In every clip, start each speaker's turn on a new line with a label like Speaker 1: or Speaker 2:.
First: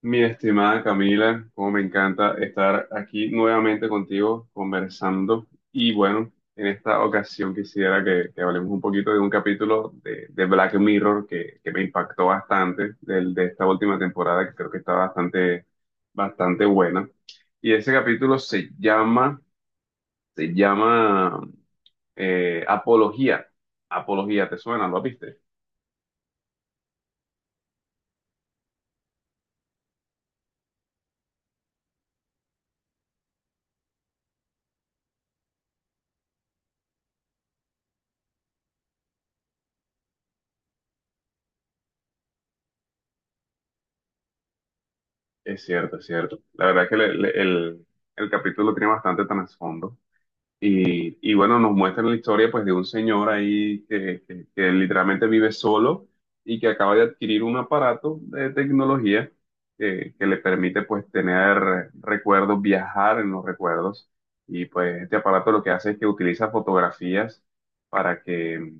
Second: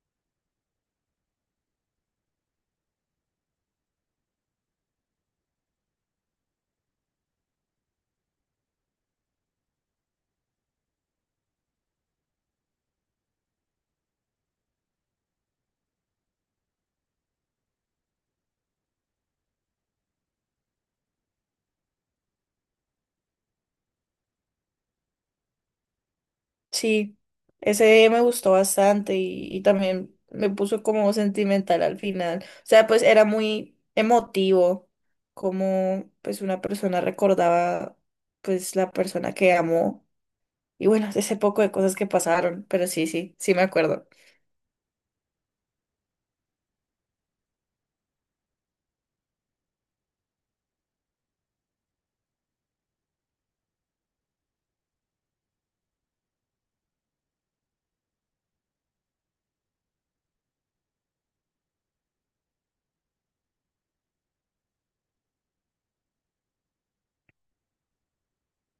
Speaker 1: Mi estimada Camila, como me encanta estar aquí nuevamente contigo conversando. Y bueno, en esta ocasión quisiera que hablemos un poquito de un capítulo de Black Mirror que me impactó bastante de esta última temporada, que creo que está bastante buena. Y ese capítulo se llama Apología. Apología, ¿te suena? ¿Lo viste?
Speaker 2: Sí, ese me gustó bastante y también me puso como sentimental al final. O sea, pues era muy emotivo como pues una persona recordaba pues la persona que amó y bueno, ese poco de cosas que pasaron, pero sí me acuerdo.
Speaker 1: Es cierto, es cierto. La verdad es que el capítulo tiene bastante trasfondo. Y bueno, nos muestran la historia pues de un señor ahí que literalmente vive solo y que acaba de adquirir un aparato de tecnología que le permite pues tener recuerdos, viajar en los recuerdos. Y pues este aparato lo que hace es que utiliza fotografías para que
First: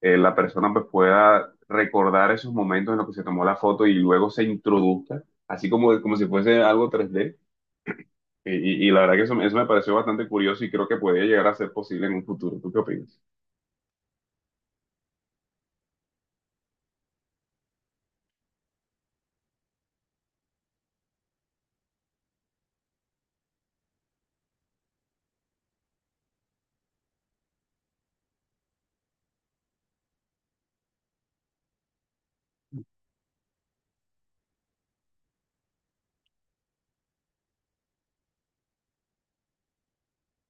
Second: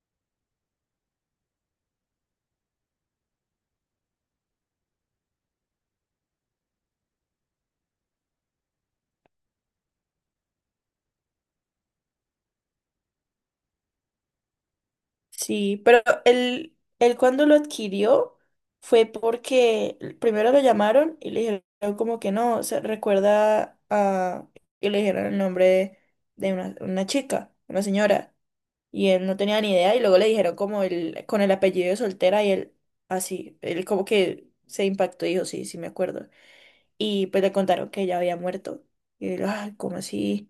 Speaker 1: la persona pues pueda recordar esos momentos en los que se tomó la foto y luego se introduzca, así como, como si fuese algo 3D y, y la verdad que eso me pareció bastante curioso y creo que podría llegar a ser posible en un futuro. ¿Tú qué opinas?
Speaker 2: Sí, pero él cuando lo adquirió fue porque primero lo llamaron y le dijeron como que no, se recuerda a... y le dijeron el nombre de una chica, una señora, y él no tenía ni idea y luego le dijeron como el, con el apellido de soltera y él así, él como que se impactó y dijo, sí me acuerdo y pues le contaron que ella había muerto. Y él, ay, ¿cómo así?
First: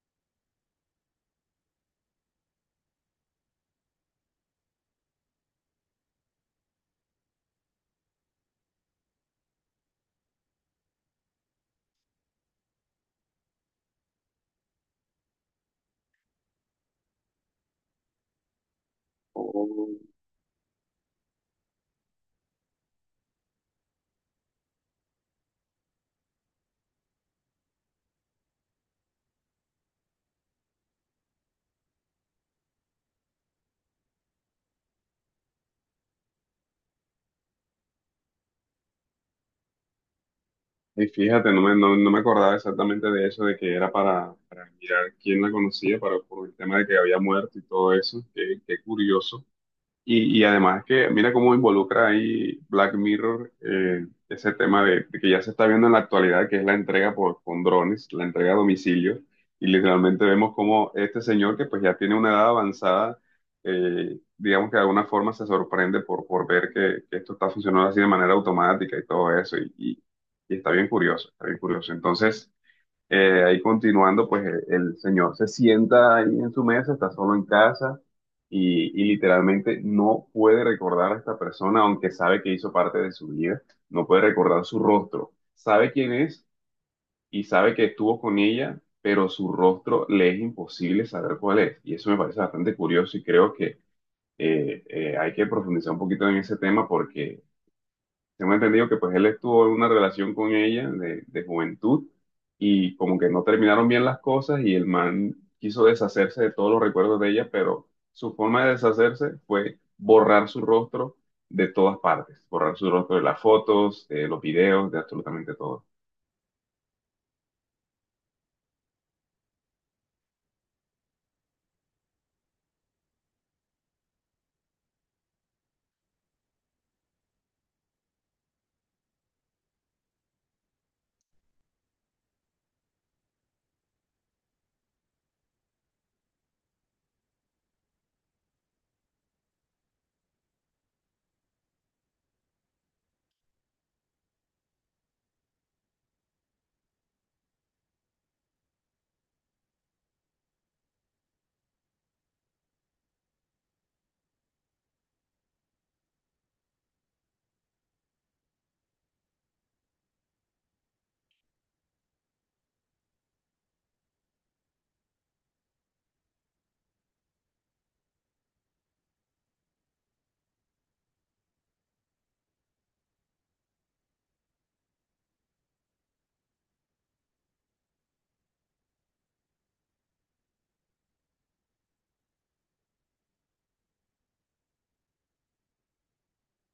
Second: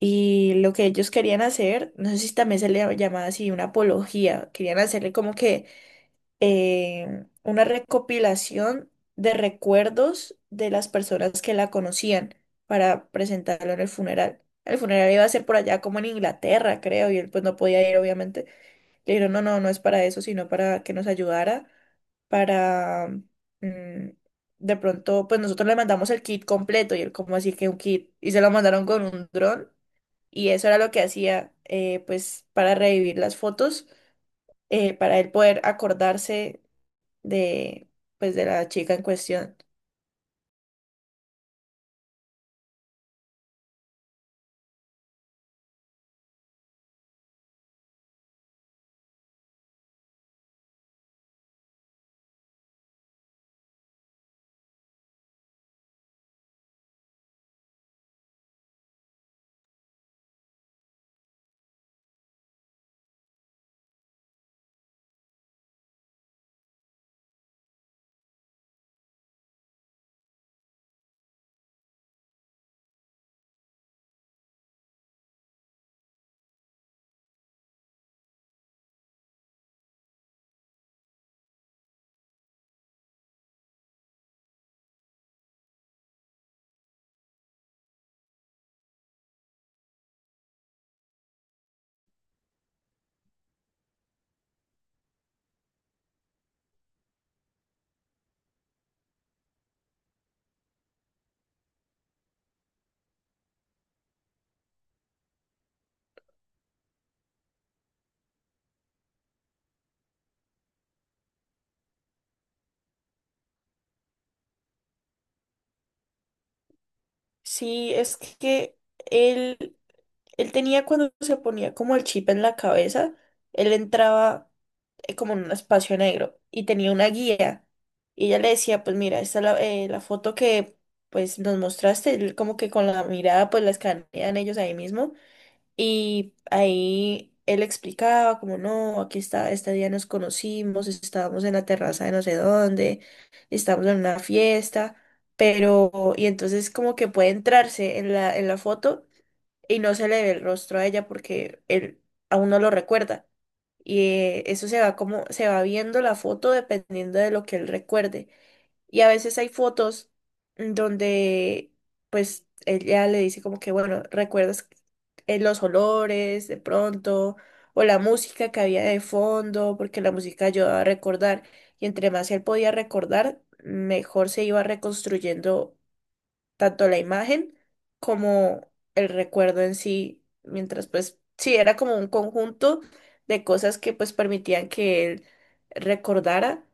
Speaker 2: Y lo que ellos querían hacer, no sé si también se le llamaba así una apología, querían hacerle como que una recopilación de recuerdos de las personas que la conocían para presentarlo en el funeral. El funeral iba a ser por allá como en Inglaterra, creo, y él pues no podía ir, obviamente. Le dijeron, no, no, no es
Speaker 1: Oh.
Speaker 2: para eso, sino para que nos ayudara, para, mm, de pronto, pues nosotros le mandamos el kit completo y él como así que un kit, y se lo mandaron con un dron y eso era lo que hacía, pues para revivir las fotos, para él poder acordarse de, pues de la chica en cuestión.
Speaker 1: Y fíjate, no me acordaba exactamente de eso, de que era para mirar quién la conocía, para, por el tema de que había muerto y todo eso. Qué curioso. Y además que mira cómo involucra ahí Black Mirror, ese tema de que ya se está viendo en la actualidad, que es la entrega con drones, la entrega a domicilio, y literalmente vemos cómo este señor que pues ya tiene una edad avanzada, digamos que de alguna forma se sorprende por ver que esto está funcionando así de manera automática y todo eso, y está bien curioso, está bien curioso. Entonces... ahí continuando, pues el señor se sienta ahí en su mesa, está solo en casa y literalmente no puede recordar a esta persona, aunque sabe que hizo parte de su vida, no puede recordar su rostro. Sabe quién es y sabe que estuvo con ella, pero su rostro le es imposible saber cuál es. Y eso me parece bastante curioso y creo que hay que profundizar un poquito en ese tema porque tengo entendido que pues él estuvo en una relación con ella de juventud y como que no terminaron bien las cosas y el man quiso deshacerse de todos los recuerdos de ella, pero su forma de deshacerse fue borrar su rostro de todas partes, borrar su rostro de las fotos, de los videos, de absolutamente todo.
Speaker 2: Sí, es que él... Él tenía cuando se ponía como el chip en la cabeza, él entraba como en un espacio negro y tenía una guía. Y ella le decía, pues mira, esta es la, la foto que pues nos mostraste, él como que con la mirada pues la escanean ellos ahí mismo. Y ahí él explicaba como, no, aquí está, este día nos conocimos, estábamos en la terraza de no sé dónde, estábamos en una fiesta, pero, y entonces como que puede entrarse en la foto y no se le ve el rostro a ella porque él aún no lo recuerda. Y eso se va como, se va viendo la foto dependiendo de lo que él recuerde. Y a veces hay fotos donde pues ella le dice como que, bueno, ¿recuerdas los olores de pronto? O la música que había de fondo, porque la música ayudaba a recordar. Y entre más él podía recordar, mejor se iba reconstruyendo tanto la imagen como el recuerdo en sí, mientras pues sí, era como un conjunto de cosas que pues permitían que él recordara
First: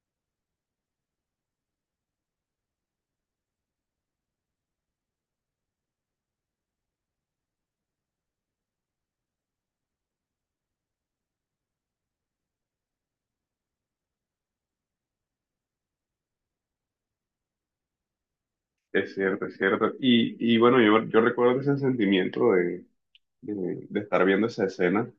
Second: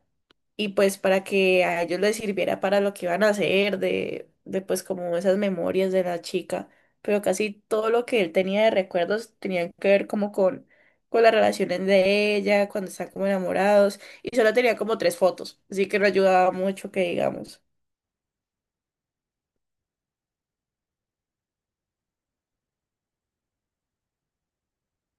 Speaker 2: y pues para que a ellos les sirviera para lo que iban a hacer, de pues como esas memorias de la chica, pero casi todo lo que él tenía de recuerdos tenían que ver como con las relaciones de ella, cuando están como enamorados, y solo tenía como tres fotos, así que no ayudaba mucho que digamos.
Speaker 1: Es cierto, es cierto. Y bueno, yo recuerdo ese sentimiento de estar viendo esa escena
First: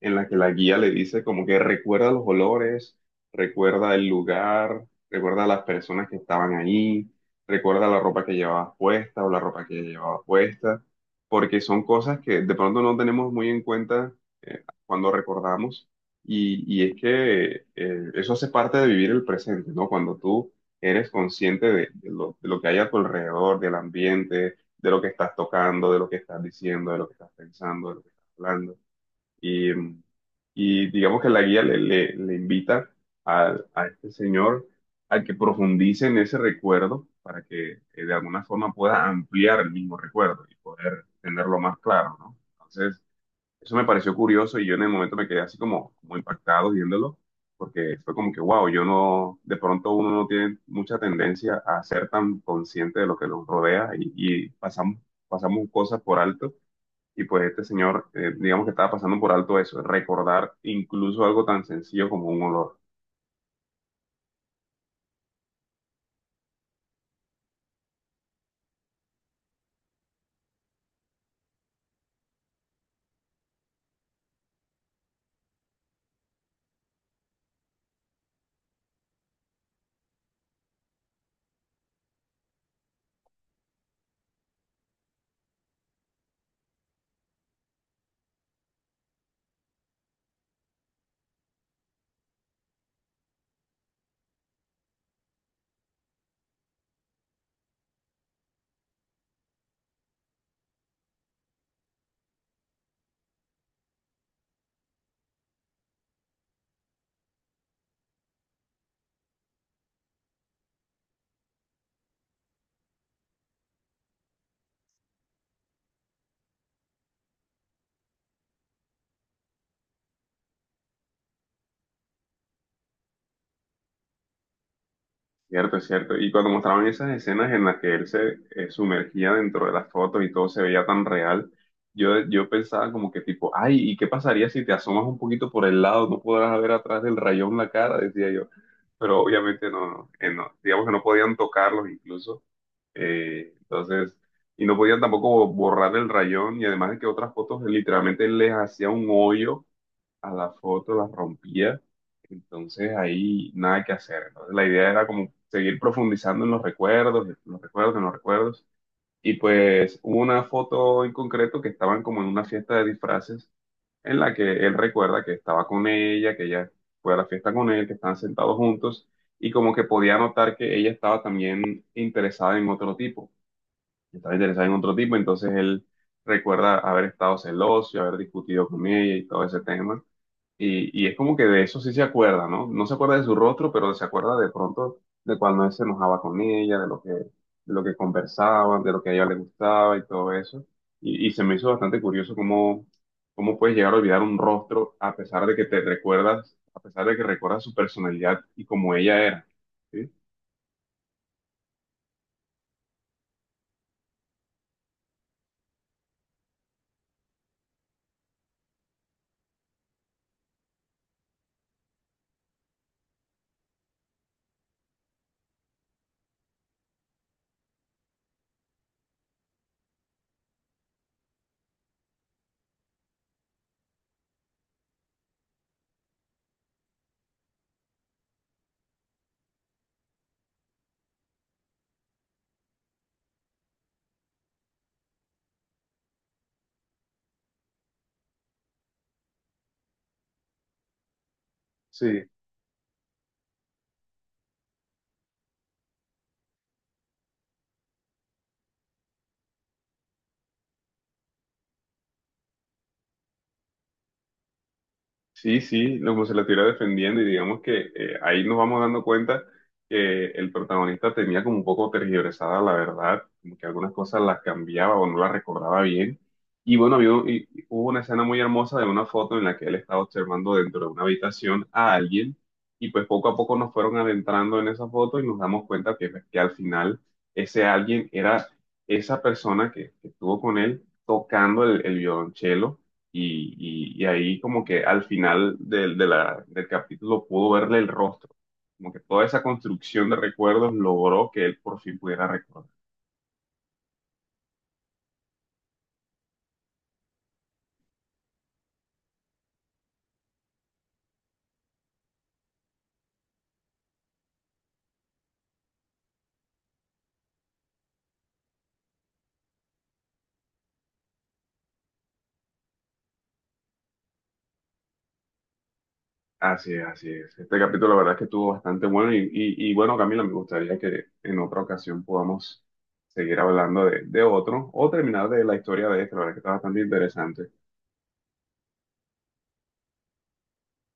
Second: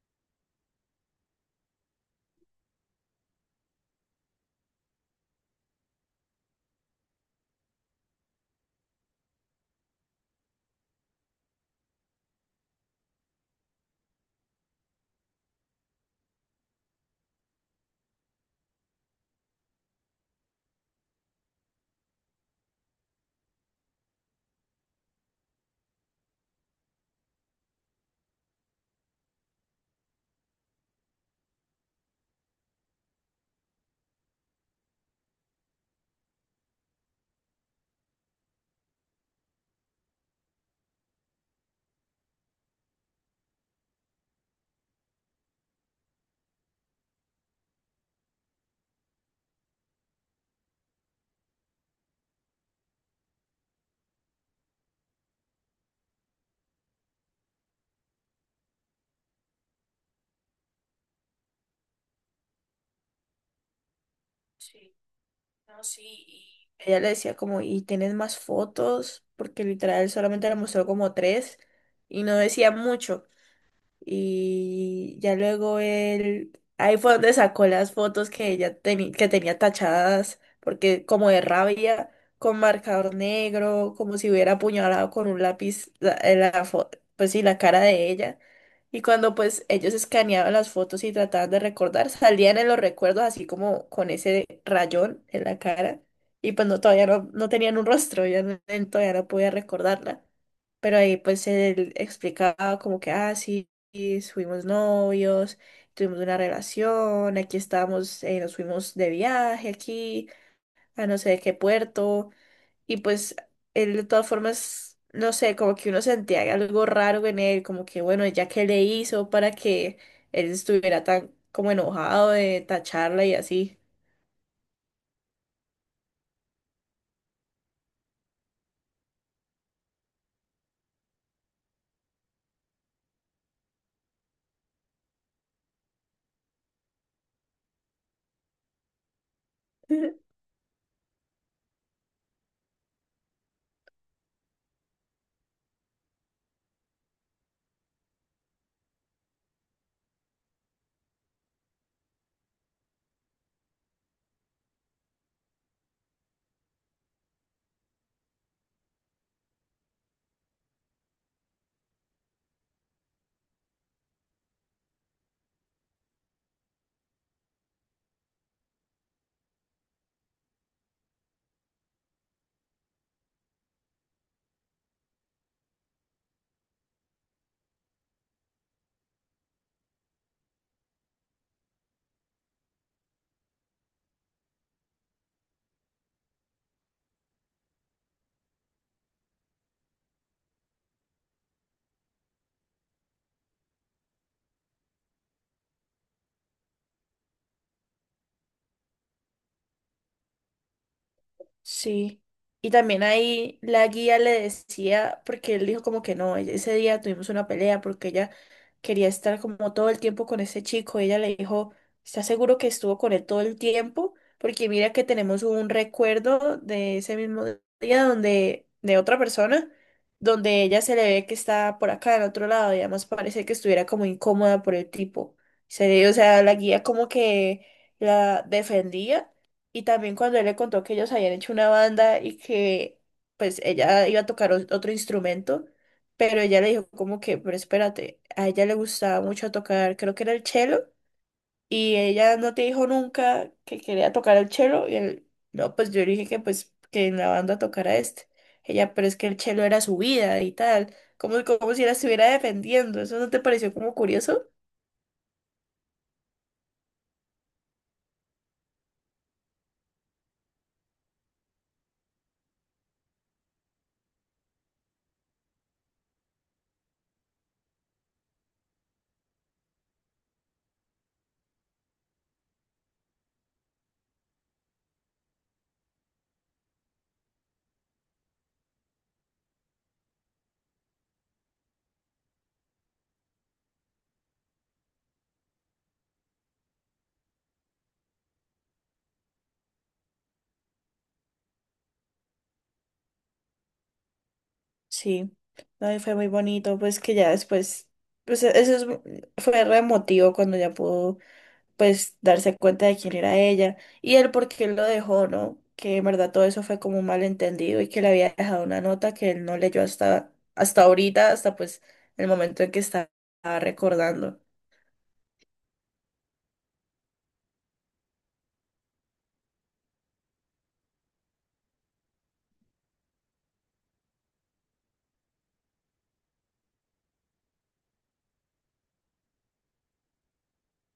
Speaker 1: en la que la guía le dice como que recuerda los olores, recuerda el lugar, recuerda a las personas que estaban ahí, recuerda la ropa que llevabas puesta o la ropa que llevabas puesta, porque son cosas que de pronto no tenemos muy en cuenta cuando recordamos. Y es que eso hace parte de vivir el presente, ¿no? Cuando tú eres consciente de lo que hay a tu alrededor, del ambiente, de lo que estás tocando, de lo que estás diciendo, de lo que estás pensando, de lo que estás hablando. Y, y digamos que la guía le invita a este señor a que profundice en ese recuerdo para que de alguna forma pueda ampliar el mismo recuerdo y poder tenerlo más claro, ¿no? Entonces, eso me pareció curioso y yo en el momento me quedé así como impactado viéndolo, porque fue como que, wow, yo no, de pronto uno no tiene mucha tendencia a ser tan consciente de lo que nos rodea y pasamos cosas por alto. Y pues este señor, digamos que estaba pasando por alto eso, recordar incluso algo tan sencillo como un olor.
Speaker 2: No, sí. y Ella le decía como, ¿y tienes más fotos? Porque literal solamente le mostró como tres y no decía mucho. Y ya luego él, ahí fue donde sacó las fotos que que tenía tachadas, porque como de rabia, con marcador negro, como si hubiera apuñalado con un lápiz la, pues sí, la cara de ella. Y cuando pues ellos escaneaban las fotos y trataban de recordar, salían en los recuerdos así como con ese rayón en la cara. Y pues no, todavía no, no tenían un rostro, ella no- él todavía no podía recordarla. Pero ahí pues él explicaba como que, ah, sí y fuimos novios, tuvimos una relación, aquí estábamos, nos fuimos de viaje aquí, a no sé de qué puerto, y pues él de todas formas, no sé, como que uno sentía algo raro en él, como que bueno, ya que le hizo para que él estuviera tan como enojado de tacharla y así.
Speaker 1: Cierto, es cierto. Y cuando mostraban esas escenas en las que él se sumergía dentro de las fotos y todo se veía tan real, yo pensaba como que tipo, ay, ¿y qué pasaría si te asomas un poquito por el lado? No podrás ver atrás del rayón la cara, decía yo. Pero obviamente no. Digamos que no podían tocarlos incluso. Entonces, y no podían tampoco borrar el rayón y además de que otras fotos literalmente les hacía un hoyo a la foto, la rompía. Entonces ahí nada que hacer. Entonces la idea era como seguir profundizando en los recuerdos, en los recuerdos, en los recuerdos. Y pues hubo una foto en concreto que estaban como en una fiesta de disfraces en la que él recuerda que estaba con ella, que ella fue a la fiesta con él, que estaban sentados juntos y como que podía notar que ella estaba también interesada en otro tipo. Estaba interesada en otro tipo, entonces él recuerda haber estado celoso y haber discutido con ella y todo ese tema. Y es como que de eso sí se acuerda, ¿no? No se acuerda de su rostro, pero se acuerda de pronto de cuando él se enojaba con ella, de lo que conversaban, de lo que a ella le gustaba y todo eso. Y se me hizo bastante curioso cómo puedes llegar a olvidar un rostro a pesar de que te recuerdas, a pesar de que recuerdas su personalidad y cómo ella era. ¿Sí?
Speaker 2: Sí. Y también ahí la guía le decía, porque él dijo como que no, e-, ese día tuvimos una pelea porque ella quería estar como todo el tiempo con ese chico. Ella le dijo, ¿estás seguro que estuvo con él todo el tiempo? Porque mira que tenemos un recuerdo de ese mismo día donde, de otra persona, donde ella se le ve que está por acá, en otro lado, y además parece que estuviera como incómoda por el tipo. Se, o sea, la guía como que la defendía y también cuando él le contó que ellos habían hecho una banda y que pues ella iba a tocar otro instrumento, pero ella le dijo como que, pero espérate, a ella le gustaba mucho tocar, creo que era el cello, y
Speaker 1: Sí.
Speaker 2: ella no te dijo nunca que quería tocar el cello, y él, no, pues yo le dije que pues que en la banda tocara este. Ella, pero es que el cello era su vida y tal, como, como si la estuviera defendiendo, ¿eso no te pareció como curioso?
Speaker 1: Sí, sí, como se la estuviera defendiendo y digamos que ahí nos vamos dando cuenta que el protagonista tenía como un poco tergiversada la verdad, como que algunas cosas las cambiaba o no las recordaba bien. Y bueno, había un- y hubo una escena muy hermosa de una foto en la que él estaba observando dentro de una habitación a alguien y pues poco a poco nos fueron adentrando en esa foto y nos damos cuenta que, pues, que al final ese alguien era esa persona que estuvo con él tocando el violonchelo y, y ahí como que al final del capítulo pudo verle el rostro, como que toda esa construcción de recuerdos logró que él por fin pudiera recordar.
Speaker 2: Sí, no, y fue muy bonito, pues que ya después, pues e- eso es mu- fue re emotivo cuando ya pudo, pues, darse cuenta de quién era ella y el por qué él lo dejó, ¿no? Que en verdad todo eso fue como un malentendido y que le había dejado una nota que él no leyó hasta, hasta ahorita, hasta pues el momento en que estaba recordando.
Speaker 1: Así es, así es. Este capítulo la verdad es que estuvo bastante bueno y, y bueno, Camila, me gustaría que en otra ocasión podamos seguir hablando de otro o terminar de la historia de este, la verdad que está bastante interesante.